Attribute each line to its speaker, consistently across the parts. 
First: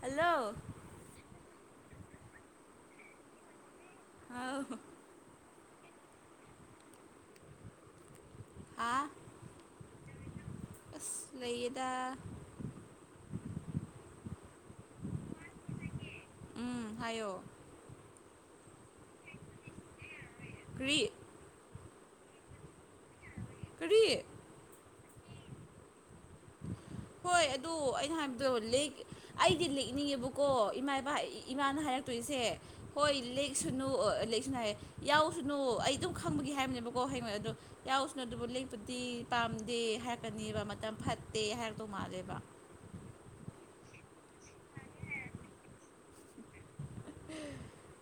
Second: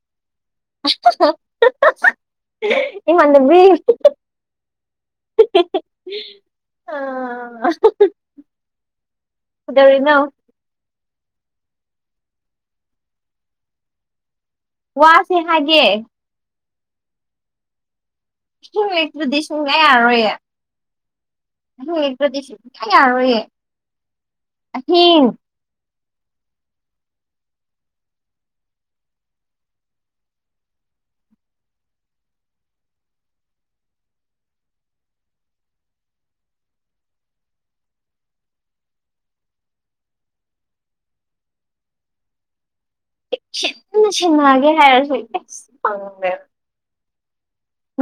Speaker 1: Hello
Speaker 2: ꯏꯃꯥꯟꯅꯕꯤ
Speaker 1: ꯑꯥꯎ ꯍꯣ
Speaker 2: ꯑꯥ
Speaker 1: ꯑꯥ ꯑꯁ ꯂꯩꯌꯦꯗ
Speaker 2: ꯋꯥꯁꯤ ꯍꯥꯏꯒꯦ
Speaker 1: ꯎꯝ ꯍꯥꯏꯌꯣ
Speaker 2: ꯏꯁꯤꯡ ꯂꯩꯦꯛꯇ꯭ꯔꯗꯤ ꯁꯨꯡꯌꯥ ꯌꯥꯔꯣꯏꯌꯦ
Speaker 1: ꯀꯔꯤ
Speaker 2: ꯑꯗꯤꯁꯤ ꯈꯥꯏ ꯌꯥꯔꯣꯏꯌꯦꯦ
Speaker 1: ꯀꯔꯤ
Speaker 2: ꯑꯤꯡ
Speaker 1: ꯍꯣꯏ ꯑꯗꯨ ꯑꯩꯅ ꯍꯥꯏꯕꯗꯣ ꯑꯩꯗꯤ ꯂꯦꯛꯅꯤꯡꯉꯦꯕꯀꯣ ꯏꯃꯥ ꯏꯕ ꯏꯃꯥꯅ ꯍꯥꯏꯔꯛ ꯇꯏꯁꯦ ꯍꯣꯏ ꯂꯦꯛꯁꯅꯨ ꯂꯦꯛꯁꯅꯨ ꯍꯥꯏ ꯌꯥꯎꯁꯅꯨ ꯑꯩ ꯑꯗꯨꯝ ꯈꯪꯕꯒꯤ ꯍꯥꯏꯕꯅꯦꯕꯀꯣ ꯍꯌꯦꯉ ꯑꯗꯨꯗꯣ ꯌꯥꯎꯁꯅꯨ ꯑꯗꯨꯕꯨ ꯂꯦꯛꯄꯗꯤ ꯄꯥꯝꯗꯦ ꯍꯥꯏꯔꯛꯀꯅꯦꯕ ꯃꯇꯝ ꯐꯠꯇꯦ ꯍꯥꯏꯔꯗꯧ ꯃꯥꯜꯂꯦꯕ
Speaker 2: ꯁꯤꯟꯅ ꯁꯤꯟꯅꯒꯦ ꯍꯥꯏꯔꯁꯨ ꯐꯪꯗꯦ
Speaker 1: ꯑ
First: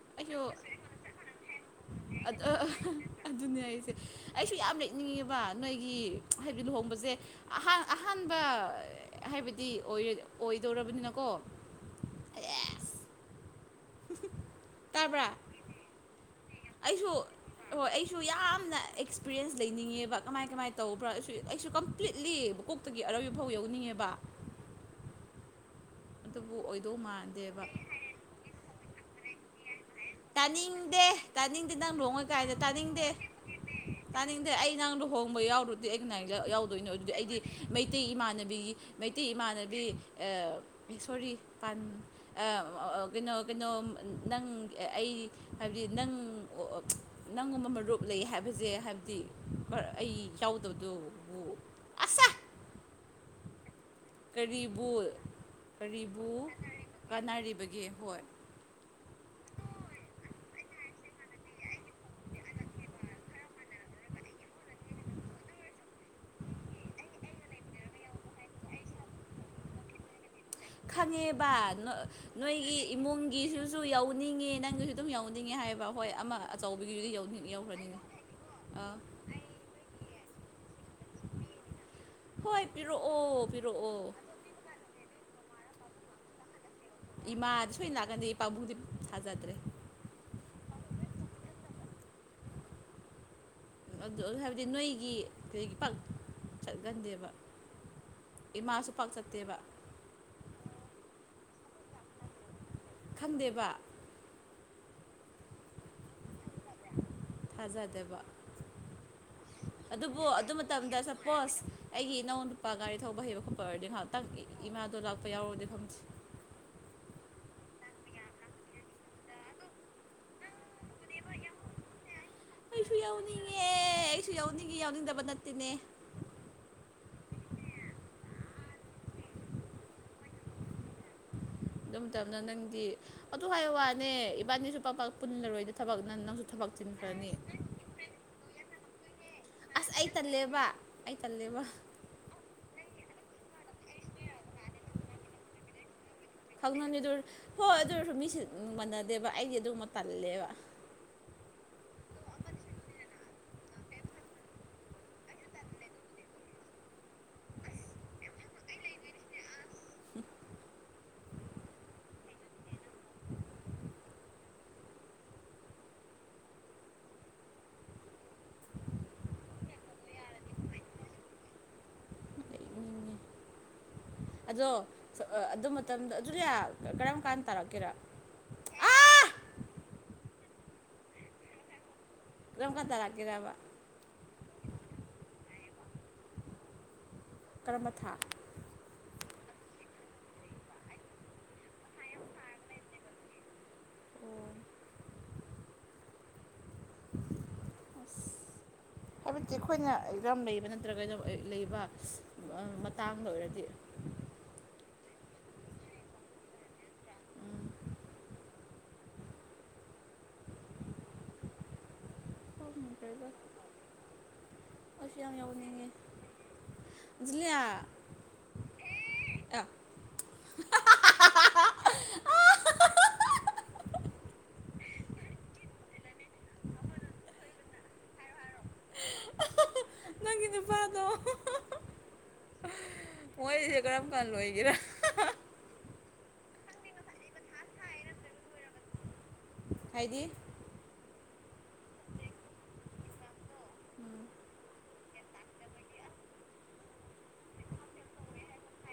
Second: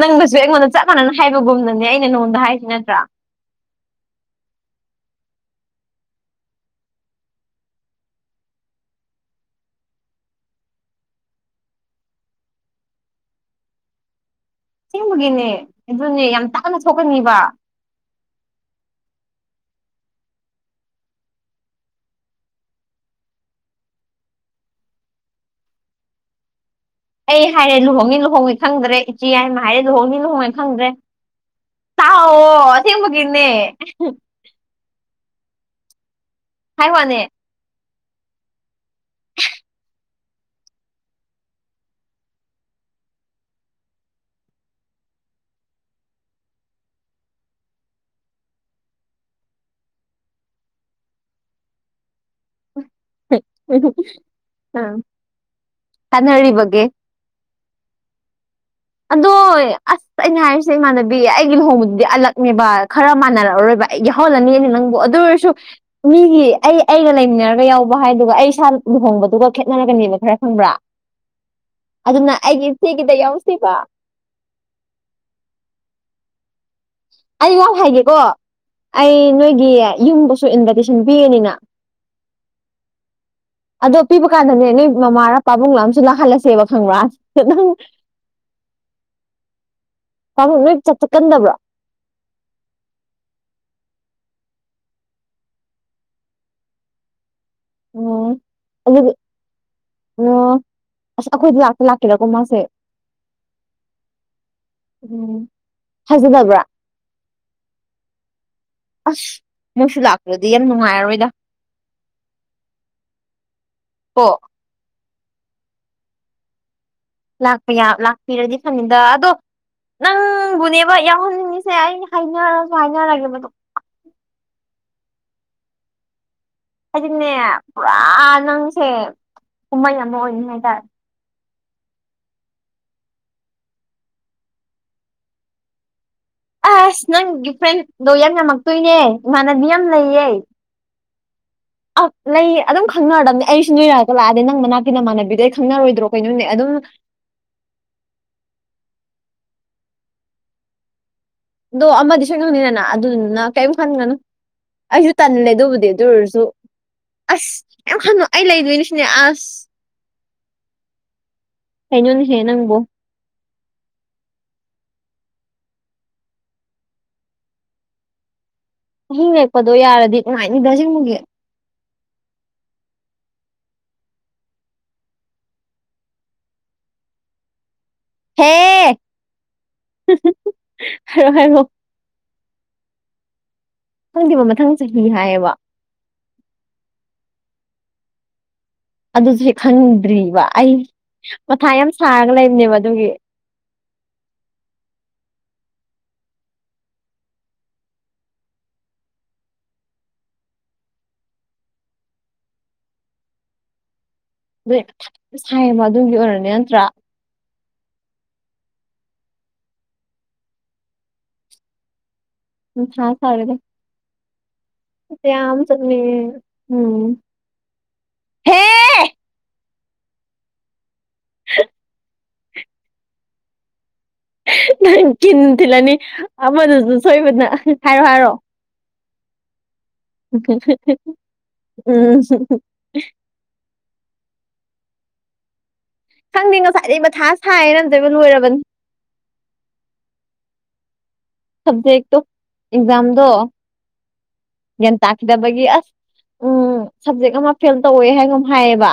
Speaker 2: ꯅꯪꯗꯁꯨ ꯑꯩꯉꯣꯟꯗ ꯆꯞ ꯃꯥꯟꯅꯅ ꯍꯥꯏꯕꯒꯨꯝꯅꯅꯦ ꯑꯩꯅ ꯅꯉꯣꯟꯗ ꯍꯥꯏꯁꯤ
Speaker 1: ꯑꯗꯨ
Speaker 2: ꯅꯠꯇ꯭ꯔꯥ
Speaker 1: ꯑꯗꯨꯅꯦ ꯑꯩꯁꯦ ꯑꯩꯁꯨ ꯌꯥꯝ ꯂꯦꯛꯅꯤꯡꯉꯦꯕ ꯅꯣꯏꯒꯤ ꯍꯥꯏꯗꯤ ꯂꯨꯍꯣꯡꯕꯁꯦ ꯑꯍ ꯑꯍꯥꯟꯕ ꯍꯥꯏꯕꯗꯤ ꯑꯣꯏꯗꯧꯔꯕꯅꯤꯅꯀꯣ ꯑꯦꯁ ꯇꯥꯕ꯭ꯔꯥ
Speaker 2: ꯁꯤꯃꯒꯅꯤ ꯑꯗꯨꯅꯤ
Speaker 1: ꯑꯩꯁꯨ ꯍꯣꯏ ꯑꯩꯁꯨ ꯌꯥꯝꯅ ꯑꯦꯛꯁꯄꯤꯔꯤꯦꯟꯁ ꯂꯩꯅꯤꯡꯉꯦꯕ ꯀꯃꯥꯏ ꯀꯃꯥꯏ ꯇꯧꯕ꯭ꯔꯥ ꯑꯩ ꯑꯩꯁꯨ ꯀꯝꯄ꯭ꯂꯤꯠꯂꯤ ꯇꯨꯒꯤ ꯑꯔꯣꯏꯕ ꯐꯥꯎ ꯌꯎꯅꯤꯡꯉꯦꯕ ꯑꯗꯨꯕꯨ ꯑꯣꯏꯗꯧ
Speaker 2: ꯑꯩ
Speaker 1: ꯃꯥꯟꯗꯦꯕ
Speaker 2: ꯍꯥꯏꯔꯦ ꯂꯨꯍꯣꯡꯅꯤ ꯂꯨꯍꯣꯡꯉꯣꯏ ꯈꯪꯗ꯭ꯔꯦ ꯏꯆꯦ ꯍꯥꯏꯃ ꯍꯥꯏꯔꯦ ꯂꯨꯍꯣꯡꯅꯤ ꯂꯨꯍꯣꯡꯉꯣꯏ ꯈꯪꯗ꯭ꯔꯦ
Speaker 1: ꯇꯥꯅꯤꯡꯗꯦ ꯇꯥꯅꯤꯡꯗꯦ ꯅꯪ ꯂꯨꯍꯣꯛꯉꯣꯏ ꯀꯥꯏꯗ
Speaker 2: ꯇꯥꯛꯑꯣ
Speaker 1: ꯇꯥꯅꯤꯡꯗꯦ
Speaker 2: ꯑꯁꯦꯡꯕꯒꯤꯅꯦ
Speaker 1: ꯈꯪꯗꯦ ꯑꯩ ꯅꯪ ꯂꯨꯍꯣꯡꯕ ꯌꯥꯎꯔꯨꯗꯤ ꯑꯩ ꯀꯅꯥ
Speaker 2: ꯍꯥꯏ
Speaker 1: ꯌꯥꯎꯗꯣꯏꯅꯣ ꯑꯗꯨꯗꯤ
Speaker 2: ꯋꯥꯅꯦ
Speaker 1: ꯑꯩꯗꯤ ꯃꯩꯇꯩ ꯏꯃꯥꯟꯅꯕꯤꯒꯤ ꯃꯩꯇꯩ ꯏꯃꯥꯟꯅꯕꯤ ꯑ ꯄꯥꯟ ꯁꯣꯔꯤ ꯑ ꯀꯩꯅꯣ ꯀꯩꯅꯣ ꯅꯪ ꯑꯩ ꯍꯥꯏꯕꯗꯤ ꯅꯪ ꯑꯣ ꯅꯪꯒꯨꯝꯕ ꯃꯔꯨꯞ ꯂꯩ ꯍꯥꯏꯕꯁꯦ ꯍꯥꯏꯕꯗꯤ ꯑꯩ ꯌꯥꯎꯗꯕꯗꯨꯕꯨ ꯑꯁꯥ ꯀꯔꯤꯕꯨ
Speaker 2: ꯎꯝ
Speaker 1: ꯀꯔꯤꯕꯨ
Speaker 2: ꯇꯥꯟꯅꯔꯤꯕꯒꯦ
Speaker 1: ꯀꯥꯟꯅꯔꯤꯕꯒꯦ ꯍꯣꯏ
Speaker 2: ꯑꯗꯣ ꯑꯁ ꯑꯩꯅ ꯍꯥꯏꯔꯤꯁꯦ ꯏꯃꯥꯟꯅꯕꯤ ꯑꯩꯒꯤ ꯂꯨꯍꯣꯡꯕꯗꯨꯗꯤ ꯑꯜꯂꯛꯅꯦꯕ ꯈꯔ ꯃꯥꯟꯅꯔꯛꯑꯔꯣꯏꯕ ꯌꯥꯎꯍꯜꯂꯅꯤꯅꯦ ꯅꯪꯕꯨ ꯑꯗꯨ ꯑꯣꯏꯔꯁꯨ ꯃꯤꯒꯤ ꯑꯩ ꯑꯩꯒ ꯂꯩꯃꯤꯟꯅꯔꯒ ꯌꯥꯎꯕ ꯍꯥꯏꯗꯨꯒ ꯑꯩ ꯏꯁꯥ ꯂꯨꯍꯣꯡꯕꯗꯨꯒ ꯈꯦꯠꯅꯔꯒꯅꯦꯕ ꯈꯔ ꯈꯪꯕ꯭ꯔꯥ
Speaker 1: ꯈꯪꯉꯦꯕ
Speaker 2: ꯑꯗꯨꯅ ꯑꯩꯒꯤ
Speaker 1: ꯅꯣꯏꯒꯤ
Speaker 2: ꯏꯆꯦꯒꯤꯗ ꯌꯥꯎꯁꯦꯕ
Speaker 1: ꯏꯃꯨꯡꯒꯤꯁꯤꯁꯨ ꯌꯧꯋꯤ ꯅꯤꯡꯅꯤꯡꯉꯦ ꯅꯪꯒꯤꯁꯨ ꯑꯗꯨꯝ ꯌꯧꯅꯤꯡꯉꯦ ꯍꯥꯏꯕ ꯍꯣꯏ ꯑꯃ ꯑꯆꯧꯕꯤꯒꯤꯁꯨ ꯌꯧꯅꯤꯡ
Speaker 2: ꯑꯩ ꯋꯥ ꯑꯃ ꯍꯥꯏꯒꯦꯀꯣ ꯑꯩ ꯅꯣꯏꯒꯤ ꯌꯨꯝꯗꯁꯨ ꯢꯟꯕꯥꯏꯇꯦꯁꯟ ꯄꯤꯔꯅꯤꯅ ꯑꯗꯣ ꯄꯤꯕ ꯀꯥꯟꯗꯅꯦ ꯅꯣꯏ ꯃꯃꯥꯔꯥ ꯄꯥꯕꯨꯡ ꯂ ꯑꯃ ꯁꯨ ꯂꯥꯛꯍꯜꯂꯁꯦꯕ ꯈꯪꯕ꯭ꯔꯥ ꯅꯪ
Speaker 1: ꯏꯃꯥꯗꯤ ꯁꯣꯏꯅ ꯂꯥꯛꯀꯥꯟꯗꯤ ꯄꯥꯕꯨꯛꯗꯤ ꯊꯥꯖꯗ꯭ꯔꯦ
Speaker 2: ꯄꯥꯕꯨꯛ ꯅꯣꯏ ꯆꯠꯊꯠꯀꯟꯗꯕ꯭ꯔꯥ
Speaker 1: ꯑꯗꯨ ꯑꯗꯨ ꯍꯥꯏꯕꯗꯤ ꯅꯣꯏꯒꯤ ꯀꯔꯤꯒꯤ ꯄꯥꯛ ꯆꯠꯀꯟꯗꯦꯕ
Speaker 2: ꯑꯣ ꯑꯗꯨꯗꯤ ꯑꯣ ꯑꯁ ꯑꯩꯈꯣꯏꯗꯤ ꯂꯥꯛꯇ ꯂꯥꯛꯀꯦꯔꯀꯣ ꯃꯥꯁꯦ
Speaker 1: ꯈꯪꯗꯦꯕ
Speaker 2: ꯎꯝ ꯐꯖꯗꯕ꯭ꯔꯥ
Speaker 1: ꯊꯥꯖꯗꯕ
Speaker 2: ꯑꯁ ꯃꯣꯏꯁꯨ
Speaker 1: ꯑꯗꯨꯕꯨ
Speaker 2: ꯂꯥꯛꯇ꯭ꯔꯗꯤ
Speaker 1: ꯑꯗꯨ
Speaker 2: ꯌꯥꯝ
Speaker 1: ꯃꯇꯝꯗ
Speaker 2: ꯅꯨꯡꯉꯥꯏꯔꯔꯣꯏꯗ
Speaker 1: ꯁꯄꯣꯁ ꯑꯩꯒꯤ ꯏꯅꯧ ꯅꯨꯄꯥ ꯒꯥꯔꯤ ꯊꯧꯕ ꯍꯩꯕ ꯈꯣꯠꯄ ꯑꯣꯏꯔꯗꯤ ꯉꯥꯏꯍꯥꯛꯇꯪ
Speaker 2: ꯀꯣ
Speaker 1: ꯏꯃꯥꯗꯣ ꯂꯥꯛꯄ ꯌꯥꯎꯔꯗꯤ ꯈꯝꯖꯦ
Speaker 2: ꯂꯥꯛꯄ ꯌꯥ ꯂꯥꯛꯄꯤꯔꯗꯤ ꯐꯅꯤꯗ ꯑꯗꯣ ꯅꯪꯕꯨꯅꯦ ꯍꯣꯏ ꯌꯥꯎꯍꯟꯅꯤꯡꯉꯤꯁꯦ ꯑꯩ ꯍꯥꯏꯅꯔꯁꯨ ꯍꯥꯏꯅꯔꯒꯦꯕꯗꯣ
Speaker 1: ꯑꯦ ꯑꯩꯁꯨ ꯌꯥꯎꯅꯤꯡꯏ ꯌꯥꯎꯅꯤꯡꯗꯕ ꯅꯠꯇꯦꯅꯦ
Speaker 2: ꯍꯥꯏꯗꯤꯅꯦ ꯄꯨꯔꯥ ꯅꯪꯁꯦ ꯀꯨꯝꯍꯩ ꯑꯃ ꯑꯣꯏꯅꯤ ꯍꯥꯏꯇꯥꯔꯦ
Speaker 1: ꯑꯗꯨꯝ ꯃꯇꯝꯗ ꯅꯪꯗꯤ ꯑꯗꯨ ꯍꯥꯏ ꯋꯥꯅꯦ ꯏꯕꯥꯅꯤꯁꯨ ꯄꯄꯥꯛ ꯄꯨꯜꯂꯔꯣꯏꯗ ꯊꯕꯛ ꯅꯪ ꯅꯪꯁꯨ ꯊꯕꯛ
Speaker 2: ꯑꯁ
Speaker 1: ꯆꯤꯟꯈ꯭ꯔꯅꯤ
Speaker 2: ꯅꯪꯒꯤ ꯐ꯭ꯔꯦꯟꯗꯣ ꯌꯥꯝ ꯌꯥꯝꯃꯛꯇꯣꯏꯅꯦ ꯏꯃꯥꯟꯅꯕꯤ ꯌꯥꯝ
Speaker 1: ꯑꯁ ꯑꯩ
Speaker 2: ꯂꯩꯌꯦ
Speaker 1: ꯇꯜꯂꯦꯕ ꯑꯩ ꯇꯜꯂꯦꯕ
Speaker 2: ꯑ ꯂꯩ ꯑꯗꯨꯝ ꯈꯪꯅꯔꯗꯕꯅꯤ ꯑꯩꯁꯨ ꯅꯣꯏꯔꯛꯑꯒ ꯂꯥꯛꯑꯗꯤ ꯅꯪ ꯃꯅꯥꯛ ꯅꯃꯥꯟꯅꯕꯤꯗ ꯑꯩ ꯈꯪꯅꯔꯣꯏꯗ꯭ꯔꯣ ꯀꯩꯅꯣꯅꯦ ꯑꯗꯨꯝ
Speaker 1: ꯈꯪꯅꯅꯤꯗꯨ ꯍꯣꯏ ꯑꯗꯨꯔꯁꯨ ꯃꯤꯁꯦ ꯃꯥꯟꯅꯗꯦꯕ ꯑꯩꯗꯤ ꯑꯗꯨꯃ ꯇꯜꯂꯦꯕ
Speaker 2: ꯑꯗꯣ ꯑꯃꯗꯤ ꯁꯣꯏꯉꯪꯅꯤꯗꯅ ꯑꯗꯨꯗꯨꯅ ꯀꯔꯤꯝ ꯈꯟꯒꯅꯨ ꯑꯩꯁꯨ ꯇꯟꯂꯦ ꯑꯗꯨꯕꯨꯗꯤ ꯑꯗꯨ ꯑꯣꯏꯔꯁꯨ ꯑꯁ ꯀꯤꯝ ꯈꯟꯅꯨ ꯑꯩ ꯂꯩꯗꯣꯏ ꯁꯤꯅꯦ ꯑꯁ ꯀꯩꯅꯣꯅꯦ ꯍꯦ ꯅꯪꯕꯨ ꯑꯍꯤꯡ ꯂꯦꯛꯄꯗꯣ ꯌꯥꯔꯗꯤ ꯅꯨꯡꯉꯥꯏꯅꯤꯗ ꯑꯁꯦꯡꯕꯒꯤ
Speaker 1: ꯑꯩ ꯃꯤꯅꯤ ꯑꯗꯣ ꯑꯗꯨ ꯃꯇꯝꯗ [unintelligible] ꯀꯔꯝ ꯀꯥꯟ ꯇꯥꯔꯛꯀꯦꯔꯥ
Speaker 2: ꯍꯦ ꯍꯥꯏꯔꯣ ꯍꯥꯏꯔꯣ
Speaker 1: ꯀꯔꯝ ꯀꯥꯟ ꯇ ꯂꯥꯛꯀꯦꯔꯕ
Speaker 2: ꯈꯪꯗꯦꯕ ꯃꯊꯪ ꯆꯍꯤ ꯍꯥꯏꯌꯦꯕ
Speaker 1: ꯀꯔꯝꯕ ꯊꯥ
Speaker 2: ꯑꯗꯨꯁꯨ ꯈꯪꯗ꯭ꯔꯤꯕ ꯑꯩ ꯃꯊꯥ ꯌꯥꯝ ꯁꯥꯔꯒ ꯂꯩꯕꯅꯦꯕ ꯑꯗꯨꯒꯤ꯫
Speaker 1: ꯑꯣ ꯑꯁ
Speaker 2: [inaudible]
Speaker 1: ꯍꯥꯏꯕꯗꯤ ꯑꯩꯈꯣꯏꯅ ꯑꯦꯛꯖꯥꯝ ꯂꯩꯕ ꯅꯠꯇ꯭ꯔꯒꯅ ꯂꯩꯕ ꯃꯇꯥꯡꯗ ꯑꯣꯏꯔꯗꯤ,
Speaker 2: ꯌꯥꯝ ꯁꯥꯏꯌꯦꯕ ꯑꯗꯨꯒꯤ ꯑꯣꯏꯔꯅꯦ ꯅꯠꯇ꯭ꯔꯥ?
Speaker 1: [inaudible] [inaudible]
Speaker 2: ꯅꯨꯡꯁꯥ
Speaker 1: ꯈꯪꯗ꯭ꯔꯦꯗ
Speaker 2: ꯁꯥꯔꯦꯍꯦ꯫
Speaker 1: ꯑꯩꯁꯨ ꯌꯥꯝ ꯌꯥꯎꯅꯤꯡꯉꯦ꯫
Speaker 2: ꯆꯠꯅꯤꯡꯉꯦ ꯎꯝ
Speaker 1: ꯖꯨꯂꯤꯌꯥ
Speaker 2: ꯍꯦ [inaudible] ꯅꯪ ꯀꯤꯟ ꯊꯤꯜꯂꯅꯤ ꯑꯃꯗꯨꯁꯨ ꯁꯣꯏꯕꯅ ꯍꯥꯏꯔꯣ ꯍꯥꯏꯔꯣ꯫
Speaker 1: ꯅꯪꯒꯤ ꯅꯨꯄꯥꯗꯣ
Speaker 2: ꯎꯝ꯫
Speaker 1: ꯃꯣꯏꯁꯦ ꯀꯔꯝ ꯀꯥꯟ ꯂꯣꯏꯒꯦꯔꯥ?
Speaker 2: ꯈꯪꯗꯦ ꯉꯁꯥꯏꯗꯩ ꯃꯊꯥ ꯁꯥꯏꯌꯦꯅ ꯑꯝꯇꯣꯏꯕ ꯂꯣꯏꯔꯕꯅꯤ꯫
Speaker 1: ꯍꯥꯏꯗꯤ?
Speaker 2: ꯁꯕꯖꯦꯛꯇꯣ ꯑꯦꯛꯖꯥꯝꯗꯣ꯫ ꯒ꯭ꯌꯥꯟ ꯇꯥꯈꯤꯗꯕꯒꯤ ꯑꯁ ꯎꯝ ꯁꯕꯖꯦꯛ ꯑꯃ ꯐꯦꯜ ꯇꯧꯋꯦ ꯍꯥꯏꯅꯒꯨꯝ ꯍꯥꯏꯌꯦꯕ꯫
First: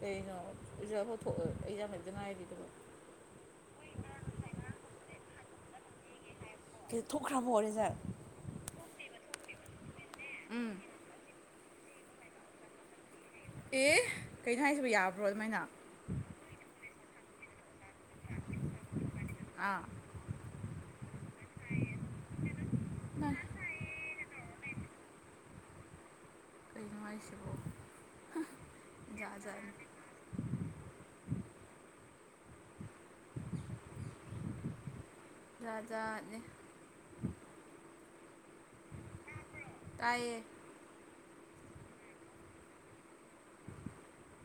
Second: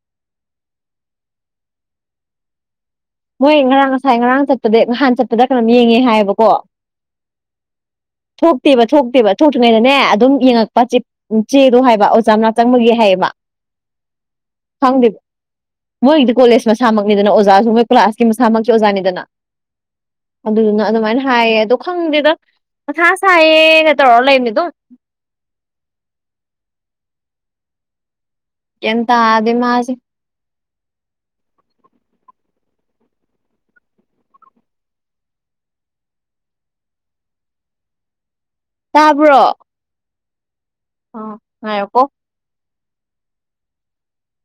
Speaker 1: ꯀꯩꯅꯣ? ꯑꯦꯛꯖꯝ [unintelligible] ꯉꯥꯏꯔꯤꯗꯨꯕꯣ꯫
Speaker 2: ꯃꯣꯏ ꯉꯔꯥꯡ ꯉꯁꯥꯏ ꯉꯔꯥꯡ ꯆꯠꯄꯗ ꯅꯍꯥꯟ ꯆꯠꯄꯗ ꯀꯩꯅꯣꯝ ꯌꯦꯡꯉꯦ ꯍꯥꯏꯌꯦꯕꯀꯣ꯫
Speaker 1: ꯊꯣꯛꯈ꯭ꯔꯕꯣ ꯔꯤꯖꯜ
Speaker 2: ꯊꯣꯛꯇꯦꯕ ꯊꯣꯛꯇꯦꯕ ꯊꯣꯛꯇ꯭ꯔꯤꯉꯩꯗꯅꯦ ꯑꯗꯨꯝ
Speaker 1: ꯎꯝ
Speaker 2: ꯌꯦꯡꯉꯛꯄ ꯆꯤꯞ ꯆꯦꯗꯣ ꯍꯥꯏꯕ ꯑꯣꯖꯥꯝ ꯃꯅꯥꯛ ꯆꯪꯕꯒꯤ ꯍꯥꯏꯌꯦꯕ꯫
Speaker 1: ꯑꯦ ꯀꯩꯩꯅꯣ ꯍꯥꯏꯁꯤꯕ
Speaker 2: ꯈꯪꯗꯦꯕ
Speaker 1: ꯌꯥꯕ꯭ꯔꯣ ꯑꯗꯨꯃꯥꯏꯅ?
Speaker 2: ꯃꯣꯏꯒꯤꯗꯤ ꯀꯣꯂꯦꯖ ꯃꯁꯥꯃꯛꯅꯤꯗꯅ ꯑꯣꯖꯥꯁꯨ ꯃꯣꯏ ꯀ꯭ꯂꯥꯁ ꯃꯁꯥꯃꯛꯀꯤ ꯑꯣꯖꯥꯅꯤꯗꯅ꯫
Speaker 1: ꯑꯥ
Speaker 2: ꯑꯗꯨꯗꯨꯅ ꯑꯗꯨꯃꯥꯏꯅ ꯍꯥꯏꯌꯦ ꯑꯗꯣ ꯈꯪꯗꯦꯗ꯫ ꯃꯊꯥ ꯁꯥꯏꯌꯦ ꯅ ꯇꯧꯔ ꯂꯩꯕꯅꯦ ꯑꯗꯨꯝ꯫
Speaker 1: ꯀꯩꯅꯣ ꯍꯥꯏꯁꯤꯕꯣ?
Speaker 2: ꯒ꯭ꯤꯌꯟ ꯇꯥꯗꯦ ꯃꯥꯁꯦ꯫
Speaker 1: [unintelligible] ꯖꯥꯠ ꯖꯥꯠꯅꯦ꯫
Speaker 2: ꯇꯥꯕ꯭ꯔꯣ?
Speaker 1: ꯇꯥꯏꯌꯦ꯫
Speaker 2: ꯑꯣ ꯉꯥꯏꯌꯣꯀꯣ꯫
Speaker 1: [unintelligible]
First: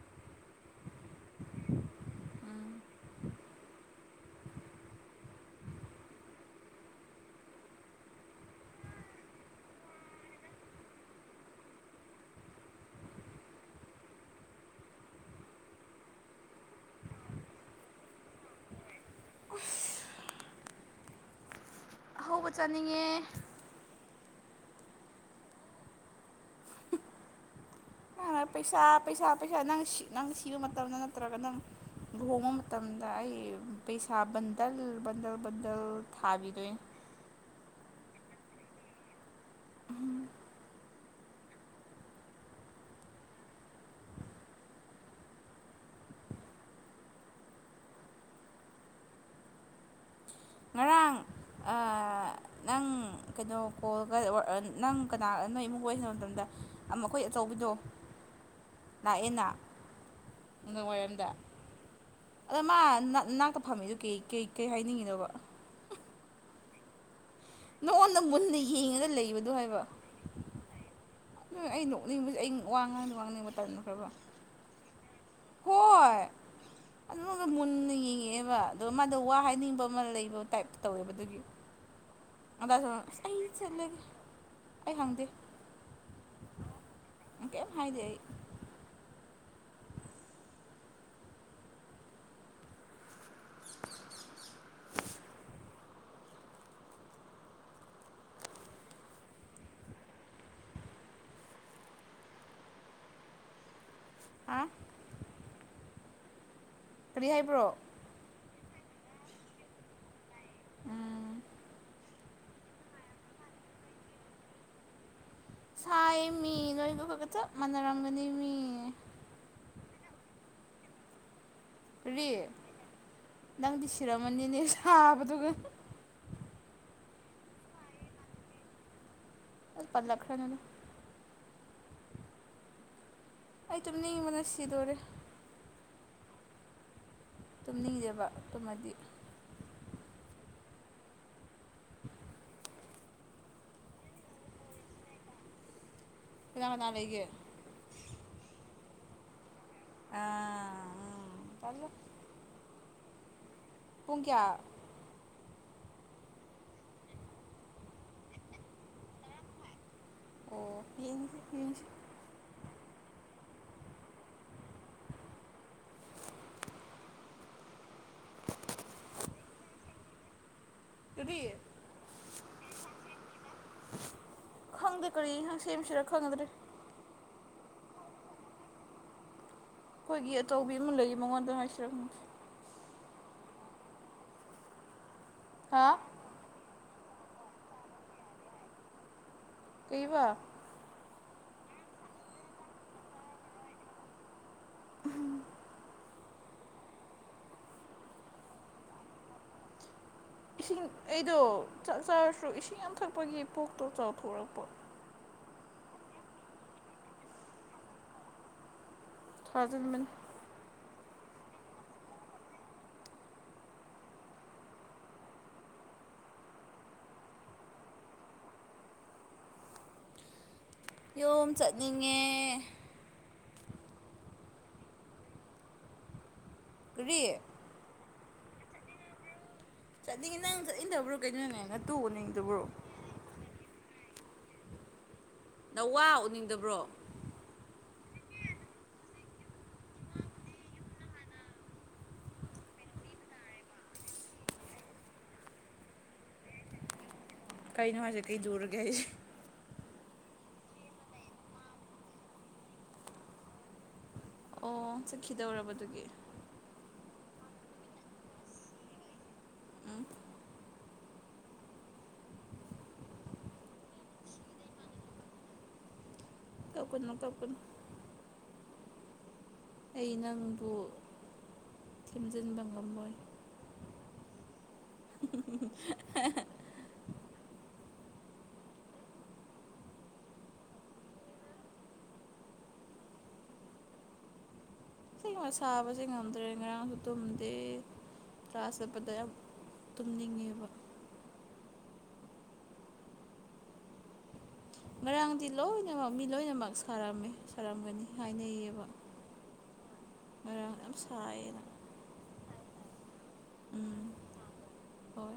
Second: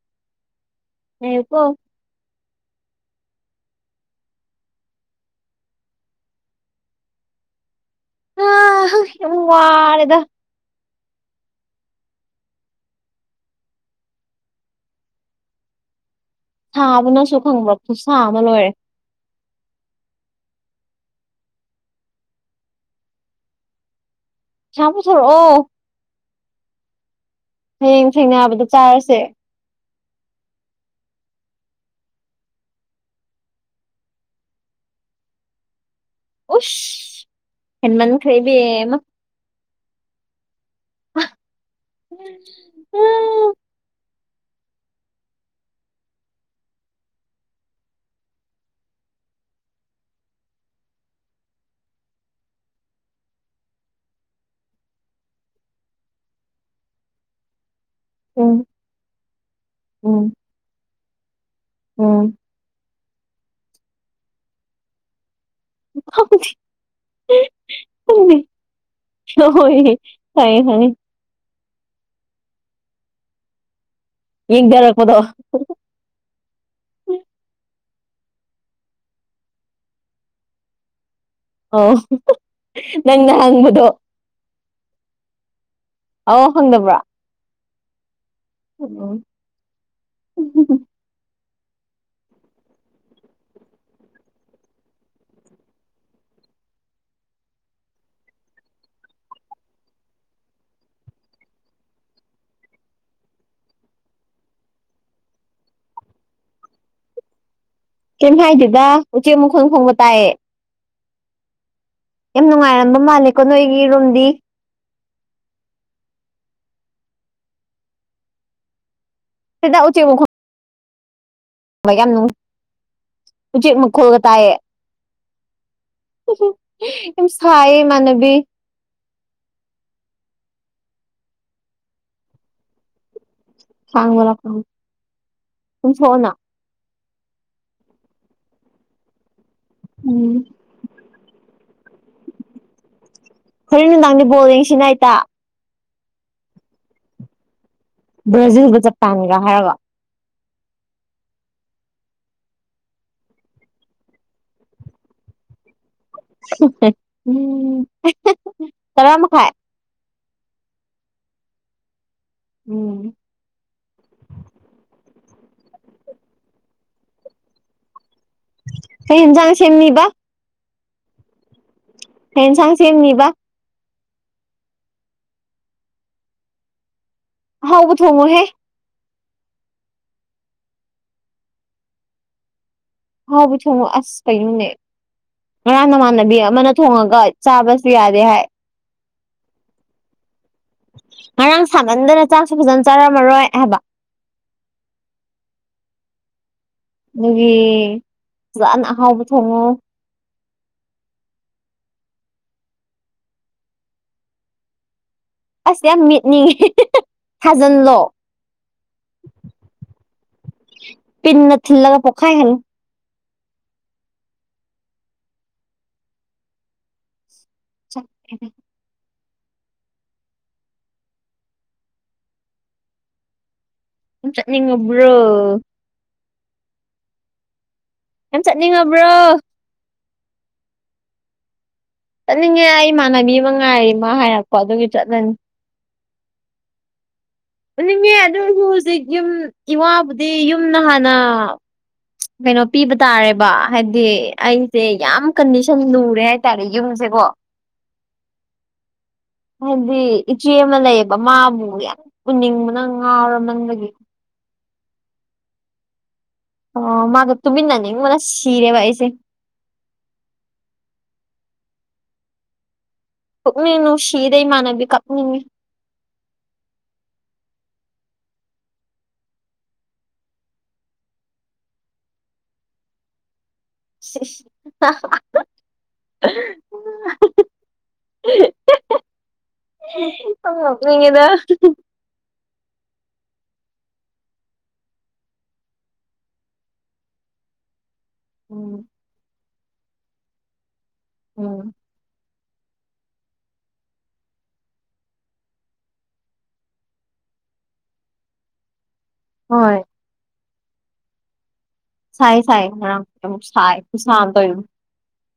Speaker 2: ꯉꯥꯏꯌꯣꯀꯣ꯫
Speaker 1: ꯎꯝ
Speaker 2: ꯌꯥꯝ ꯋꯥꯔꯦꯗ꯫ ꯁꯥꯥꯕꯅꯁꯨ ꯈꯪꯕ꯭ꯔ, ꯈꯨꯁꯥ ꯑꯃ ꯂꯣꯏꯔꯦ꯫
Speaker 1: ꯑꯍꯥꯎꯕ ꯆꯥꯅꯤꯡꯉꯦ꯫
Speaker 2: ꯄꯩꯁꯥ ꯄꯨꯊꯣꯔꯛꯑꯣ꯫ ꯍꯌꯦꯡ ꯊꯦꯡꯅꯕꯗ
Speaker 1: ꯄꯩꯁꯥ
Speaker 2: ꯆꯥꯔꯁꯦ
Speaker 1: ꯄꯩꯁꯥ ꯄꯩꯁꯥ ꯅꯪ ꯅꯪ ꯁꯤꯕ ꯃꯇꯝꯗ ꯅꯠꯇ꯭ꯔꯒ ꯅꯪ ꯂꯨꯍꯣꯡꯕ ꯃꯇꯝꯗ ꯑꯩ ꯄꯩꯁꯥ ꯕꯟꯗꯜ ꯕꯟꯗꯜ ꯕꯟꯗꯜ ꯊꯥꯕꯤꯗꯣꯏꯅꯦ
Speaker 2: ꯎꯁ ꯍꯦꯟꯃꯟꯈ꯭ꯔꯦ ꯢꯕꯦꯝꯃ꯫ [unintelligible]
Speaker 1: ꯉꯔꯥꯡ ꯑꯥ ꯅꯪ ꯀꯩꯅꯣ ꯀꯣꯜꯒ ꯅꯪ ꯀꯅꯥ ꯅꯣꯏ ꯏꯃꯨꯡ ꯁꯟꯅꯕ ꯃꯇꯝꯗ ꯑ ꯃꯈꯣꯏ ꯑꯆꯧꯕꯤꯗꯣ
Speaker 2: ꯎꯝ
Speaker 1: ꯂꯥꯛꯑꯦꯅ
Speaker 2: ꯎꯝ
Speaker 1: ꯅꯨꯡꯗꯥꯡ ꯋꯥꯏꯔꯝꯗ
Speaker 2: ꯎꯝ
Speaker 1: ꯑꯗꯣ ꯃꯥ ꯅꯅꯥꯛꯇ ꯐꯝꯃꯤꯗꯨ ꯀꯩ ꯀꯩ ꯍꯥꯏꯅꯤꯡꯉꯤꯅꯣꯕ
Speaker 2: ꯈꯪꯗꯦ
Speaker 1: ꯅꯪꯉꯣꯟꯗ ꯃꯨꯟꯅ ꯌꯦꯡꯉꯒ ꯂꯩꯕꯗꯣ ꯍꯥꯏꯕ
Speaker 2: ꯀꯩ ꯍꯥꯏꯅꯤ
Speaker 1: ꯅꯣꯏ ꯑꯩ ꯅꯣꯛꯅꯤꯡꯕꯁꯦ ꯑꯩ ꯋꯥ ꯉꯥꯡꯗꯤ ꯉꯥꯡꯅꯤꯡꯕ ꯇꯟꯈ꯭ꯔꯕ
Speaker 2: ꯌꯦ ꯗꯔꯛꯄꯗꯣ
Speaker 1: ꯍꯣꯏ ꯑꯗꯨꯒ ꯃꯨꯟꯅ ꯌꯦꯡꯉꯛꯑꯦꯕ ꯑꯗꯣ ꯃꯥꯗꯣ ꯋꯥ ꯍꯥꯏꯅꯤꯡꯕ ꯑꯃ ꯂꯩꯕ ꯇꯥꯏꯞ ꯇꯧꯋꯦꯕ ꯑꯗꯨꯒꯤ
Speaker 2: ꯑꯧ
Speaker 1: ꯑꯗ ꯁꯨꯝ
Speaker 2: ꯅꯪꯅ
Speaker 1: ꯑꯩ
Speaker 2: ꯍꯪꯕꯗꯣ
Speaker 1: ꯆꯠꯂꯒꯦ ꯑꯩ ꯍꯪꯗꯦ
Speaker 2: ꯑꯥꯎ ꯍꯪꯗꯕ꯭ꯔꯣ
Speaker 1: ꯀꯩꯏꯝ ꯍꯥꯏꯗꯦ ꯑꯩ
Speaker 2: ꯎꯝ
Speaker 1: [unintelligible] ꯍꯥꯥ ꯀꯔꯤ ꯍꯥꯏꯕ꯭ꯔꯣ
Speaker 2: ꯀꯩꯏꯝ ꯍꯥꯏꯗꯦꯗ ꯎꯆꯦꯛ ꯃꯈꯣꯡ ꯈꯣꯡꯕ ꯇꯥꯏꯌꯦ
Speaker 1: ꯎꯝ
Speaker 2: ꯌꯥꯝ ꯅꯨꯡꯉꯥꯏꯔꯝꯕ ꯃꯥꯜꯂꯤꯀꯣ ꯅꯣꯏꯒꯤ ꯔꯨꯝꯗꯤ
Speaker 1: ꯁꯥꯏ ꯃꯤ ꯅꯣꯏꯒ ꯈꯣꯏꯒ ꯆꯞ ꯃꯥꯟꯅꯔꯝꯒꯅꯤ ꯃꯤ
Speaker 2: ꯅꯣꯏꯗ ꯎꯆꯦꯛ ꯃꯈꯣꯜ
Speaker 1: ꯀꯔꯤ
Speaker 2: ꯎꯆꯦꯛ
Speaker 1: ꯅꯪꯗꯤ
Speaker 2: ꯃꯈꯣꯜꯒ ꯇꯥꯏꯌꯦ
Speaker 1: ꯁꯤꯔꯝꯃꯅꯤꯅꯦ ꯁꯥꯕꯗꯨꯒ
Speaker 2: ꯌꯥꯝ ꯁꯥꯏꯌꯦ ꯏꯃꯟꯅꯕꯤ
Speaker 1: ꯄꯜꯂꯈ꯭ꯔꯅꯨꯗ ꯑꯩ
Speaker 2: ꯈꯥꯡꯕ
Speaker 1: ꯇꯨꯝꯅꯤꯡꯕꯅ
Speaker 2: ꯂꯥꯛꯄꯅꯤ
Speaker 1: ꯁꯤꯗꯣꯔꯦ
Speaker 2: ꯇꯨꯝꯊꯣꯛꯑꯣꯅ
Speaker 1: ꯇꯨꯝꯅꯤꯡꯗꯦꯕ ꯇꯨꯝꯃꯗꯤ
Speaker 2: ꯎꯝ
Speaker 1: [inaudible]
Speaker 2: ꯍꯣꯔꯦꯟ ꯅꯨꯡꯗꯥꯡꯗꯤ ꯕꯣꯜ ꯌꯦꯡꯁꯤꯅ ꯏꯇꯥ
Speaker 1: ꯀꯅꯥ ꯀꯅꯥ ꯂꯩꯒꯦ
Speaker 2: ꯕ꯭ꯔꯥꯖꯤꯜꯒ ꯖꯄꯥꯟꯒ ꯍꯥꯏꯒ
Speaker 1: ꯑꯥ ꯎꯝ ꯇꯜꯂꯦ ꯄꯨꯡ ꯀꯌꯥ
Speaker 2: ꯎꯝ ꯇꯔꯥ ꯃꯈꯥꯏ
Speaker 1: ꯑꯣ ꯌꯦꯡꯁꯦ ꯌꯦꯡꯁꯦ
Speaker 2: ꯎꯝ ꯀꯩ ꯍꯦꯟꯖꯥꯡ ꯁꯦꯝꯃꯤꯕ
Speaker 1: ꯀꯔꯤ
Speaker 2: ꯀꯩ ꯍꯦꯟꯁꯥꯡ ꯁꯦꯝꯅꯤꯕ
Speaker 1: ꯈꯪꯗꯦ ꯀꯔꯤ ꯁꯦꯝꯁꯤꯔ ꯈꯪꯗ꯭ꯔꯦ
Speaker 2: ꯑꯍꯥꯎꯕ ꯊꯣꯡꯉꯣꯍꯦ
Speaker 1: ꯑꯩꯈꯣꯏꯒꯤ ꯑꯆꯧꯕꯤ ꯑꯃ ꯂꯩꯌꯦ ꯃꯉꯣꯟꯗ ꯉꯥꯏꯁꯤꯔ ꯈꯪꯗꯦ
Speaker 2: ꯍꯥꯎꯕꯤ ꯊꯣꯡꯉꯣ ꯑꯁ ꯀꯩꯅꯣꯅꯦ
Speaker 1: ꯍꯥ
Speaker 2: ꯉꯔꯥꯡ ꯅꯃꯥꯟꯅꯕꯤ ꯑꯃꯅ ꯊꯣꯡꯉꯒ ꯆꯥꯕꯁꯨ ꯌꯥꯗꯦ ꯍꯥꯏ
Speaker 1: ꯀꯩꯕ
Speaker 2: ꯉꯔꯥꯡ ꯁꯥꯒꯟꯗꯅ ꯆꯥꯛꯁꯨ ꯐꯖꯅ ꯆꯥꯔꯝꯃꯔꯣꯏ ꯍꯥꯏꯕ
Speaker 1: [inaudible]
Speaker 2: ꯑꯗꯨꯒꯤ ꯐꯖꯥꯅ ꯑꯍꯥꯎꯕ ꯊꯣꯡꯉꯣ
Speaker 1: ꯏꯁꯤꯡ ꯑꯩꯗꯣ ꯆꯥꯛ ꯆꯥꯔꯁꯨ ꯏꯁꯤꯡ ꯌꯥꯝ ꯊꯛꯄꯒꯤ ꯄꯣꯛꯇꯣ ꯆꯥꯎꯊꯣꯔꯛꯄ
Speaker 2: ꯑꯁ ꯌꯥꯝ ꯃꯦꯠꯅꯤꯡꯉꯤ ꯊꯥꯖꯜꯂꯣ
Speaker 1: ꯊꯥꯖꯟꯕꯅꯤ
Speaker 2: ꯄꯤꯟꯅ ꯊꯤꯜꯂꯒ ꯄꯣꯈꯥꯏ ꯍꯜꯂꯣ [inaudible]
Speaker 1: ꯌꯣꯝ ꯆꯠꯅꯤꯡꯉꯦ
Speaker 2: ꯑꯝ ꯆꯠꯅꯤꯡꯉꯕ꯭ꯔꯣ
Speaker 1: ꯀꯔꯤ
Speaker 2: ꯌꯥꯝ ꯆꯠꯅꯤꯡꯉꯕ꯭ꯔꯣ
Speaker 1: ꯆꯠꯅꯤꯡꯉꯦ ꯅꯪ ꯆꯠꯅꯤꯡꯗꯕ꯭ꯔꯣ ꯀꯩꯗꯅꯣꯅꯦ ꯅꯠ
Speaker 2: ꯆꯠꯅꯤꯡꯉꯦ ꯑꯩ ꯏꯃꯥꯟꯅꯕꯤ ꯑꯃ ꯉꯥꯏꯔꯤ ꯃꯥ ꯍꯥꯏꯔꯛꯄ ꯑꯗꯨꯒꯤ ꯆꯠꯂꯅꯤ
Speaker 1: ꯅꯋꯥ ꯎꯅꯤꯡꯗꯕ꯭ꯔꯣ
Speaker 2: ꯎꯅꯤꯡꯉꯦ ꯑꯗꯨꯏꯔꯁꯨ ꯍꯧꯖꯤꯛ ꯌꯨꯝ ꯏꯋꯥꯕꯨꯗꯤ ꯌꯨꯝꯅ ꯍꯥꯟꯅ ꯀꯩꯅꯣ ꯄꯤꯕ ꯇꯥꯔꯦꯕ ꯍꯥꯏꯗꯤ ꯑꯩꯖꯦ ꯌꯥꯝ ꯀꯟꯗꯤꯁꯟ ꯂꯨꯔꯦ ꯍꯥꯏ ꯇꯔꯦ ꯌꯨꯝꯖꯦꯒꯣ
Speaker 1: ꯀꯩꯅꯣ ꯍꯥꯏꯖꯦ ꯀꯩ ꯂꯨꯔꯒꯦ ꯍꯥꯏꯖꯦ
Speaker 2: ꯍꯥꯏꯗꯤ ꯏꯆꯦ ꯑꯃ ꯂꯩꯌꯦꯕ ꯃꯥꯕꯨ ꯌꯥꯝ ꯎꯅꯤꯡꯕꯅ ꯉꯥꯎꯔꯃꯟꯕꯒꯤ
Speaker 1: ꯑꯣ ꯆꯠꯈꯤꯗꯧꯔꯕꯗꯨꯒꯤ
Speaker 2: ꯑꯣ ꯃꯥꯒ ꯇꯨꯃꯤꯟꯅꯅꯤꯡꯕꯅ ꯁꯤꯔꯦꯕ ꯑꯩꯁꯦ
Speaker 1: ꯎꯝ
Speaker 2: ꯄꯨꯛꯅꯤꯡ ꯅꯨꯡꯁꯤꯌꯦꯗ ꯏꯃꯥꯟꯅꯕꯤ ꯀꯞꯅꯤꯡꯉꯦ
Speaker 1: ꯀꯞꯀꯅꯣ ꯀꯞꯀꯅꯣ ꯑꯩ ꯅꯪꯕꯨ ꯐꯨꯝꯖꯤꯟꯕ ꯉꯝꯃꯣꯏ
Speaker 2: [unintelligible] [unintelligible]
Speaker 1: ꯁꯦꯡꯕ ꯁꯥꯕꯖꯦ ꯉꯝꯗ꯭ꯔꯦ ꯉꯔꯥꯡꯖꯨ ꯇꯨꯝꯗꯦ ꯀ꯭ꯂꯥꯁ
Speaker 2: ꯎꯝ
Speaker 1: ꯆꯠꯄꯗ ꯌꯥꯝ ꯇꯨꯝꯅꯤꯡꯉꯦꯕ
Speaker 2: ꯎꯝ
Speaker 1: ꯉꯔꯥꯡꯗꯤ ꯂꯣꯏꯅꯃꯛ ꯃꯤ ꯂꯣꯏꯅꯃꯛ ꯁꯥꯔꯝꯃꯦ ꯁꯥꯔꯝꯒꯅꯤ ꯍꯥꯏꯅꯩꯌꯦꯕ
Speaker 2: ꯍꯣꯏ
Speaker 1: ꯉꯔꯥꯡ ꯌꯝ ꯁꯥꯏꯌꯦꯅ
Speaker 2: ꯁꯥꯏꯌꯦ ꯁꯥꯏꯌꯦ ꯉꯔꯥꯡ ꯌꯝ ꯁꯥꯏ ꯈꯨꯁꯥ
Speaker 1: ꯎꯝ
Speaker 2: ꯑꯝ ꯇꯧꯋꯦꯝ
Speaker 1: ꯍꯣꯏ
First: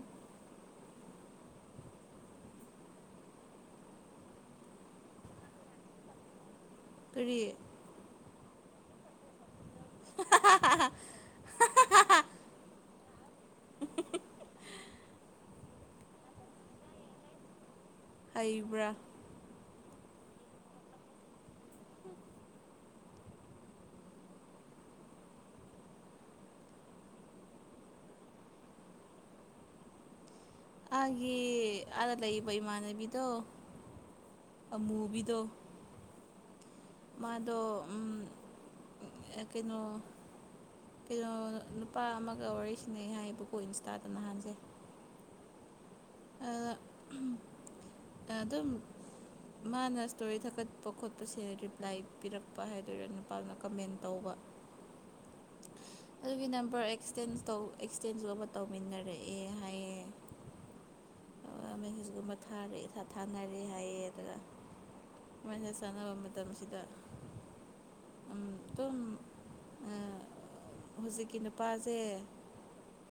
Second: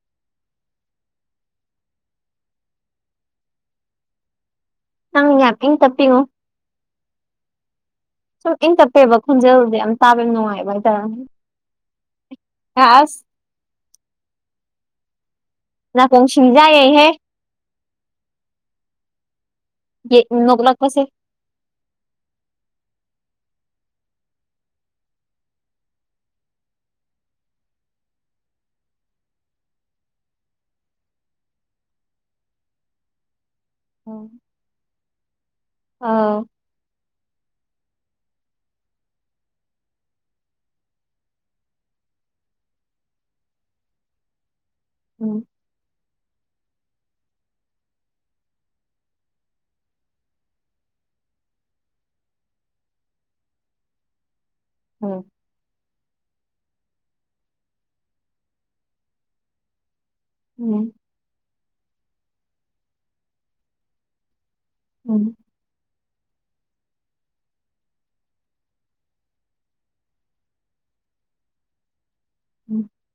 Speaker 2: ꯅꯪ ꯌꯥꯝ ꯏꯪ ꯇꯞꯄꯤꯉꯣ
Speaker 1: ꯀꯔꯤ
Speaker 2: ꯁꯨꯝ ꯏꯪ ꯇꯞꯄꯦꯕ ꯈꯣꯟꯖꯦꯜꯖꯦ ꯌꯥꯝ ꯇꯥꯕ ꯌꯥꯝ ꯅꯨꯡꯉꯥꯏꯑꯕ ꯍꯥꯏꯇꯥꯔꯦꯝ ꯑ ꯑꯁ ꯅꯥꯀꯣꯡꯁꯤꯡꯖꯥ ꯌꯩꯍꯦ
Speaker 1: ꯍꯩꯕ꯭ꯔꯥ
Speaker 2: ꯌꯦ ꯅꯣꯛꯂꯛꯄꯁꯦ
Speaker 1: ꯑꯥꯒꯤ ꯑꯥꯗ ꯂꯩꯕ ꯏꯃꯥꯟꯅꯕꯤꯗꯣ
Speaker 2: [inaudible]
Speaker 1: ꯑꯃꯨꯕꯤꯗꯣ
Speaker 2: ꯑꯥ
Speaker 1: ꯃꯥꯗꯣ ꯎꯝ ꯑ ꯀꯩꯅꯣ ꯀꯩꯅꯣ ꯅꯨꯄꯥ ꯑꯃꯒ ꯋꯥꯔꯤ ꯁꯤꯟꯅꯩ ꯍꯥꯏꯌꯦꯕꯀꯣ ꯏꯟꯁꯇꯥꯗ ꯅꯍꯥꯟꯖꯦ
Speaker 2: ꯎꯝ
Speaker 1: ꯑꯗ ꯑꯗꯨꯝ ꯃꯥꯅ ꯁ꯭ꯇꯣꯔꯤ ꯊꯥꯒꯠꯄ ꯈꯣꯠꯄꯁꯦ ꯔꯤꯄ꯭ꯂꯥꯏ ꯄꯤꯔꯛꯄ ꯍꯥꯏꯗꯣꯏꯔꯥ ꯅꯨꯄꯥꯗꯨꯅ ꯀꯃꯦꯟ ꯇꯧꯕ꯫
Speaker 2: [unintelligible]
Speaker 1: ꯑꯗꯨꯒꯤ ꯅꯝꯕꯔ ꯑꯦꯛꯁꯇꯦꯟꯁ ꯇꯧ ꯑꯦꯛꯁꯇꯦꯟꯁ ꯇꯧꯃꯤꯟꯅꯔꯛꯑꯦ ꯍꯥꯏꯌꯦ꯫
Speaker 2: [unintelligible]
Speaker 1: ꯃꯦꯁꯦꯖꯀꯨꯝꯕ ꯊꯥꯔꯦ ꯊꯥ ꯊꯥꯅꯔꯦ ꯍꯥꯏꯌꯦ ꯑꯗꯨꯒ
Speaker 2: ꯎꯝ
Speaker 1: ꯃꯦꯁꯦꯖ ꯊꯥꯅꯕ ꯃꯇꯝꯁꯤꯗ ꯎꯝ ꯑꯗꯨꯝ ꯍꯧꯖꯤꯛꯀꯤ ꯅꯨꯄꯥꯁꯦ
Speaker 2: [inaudible]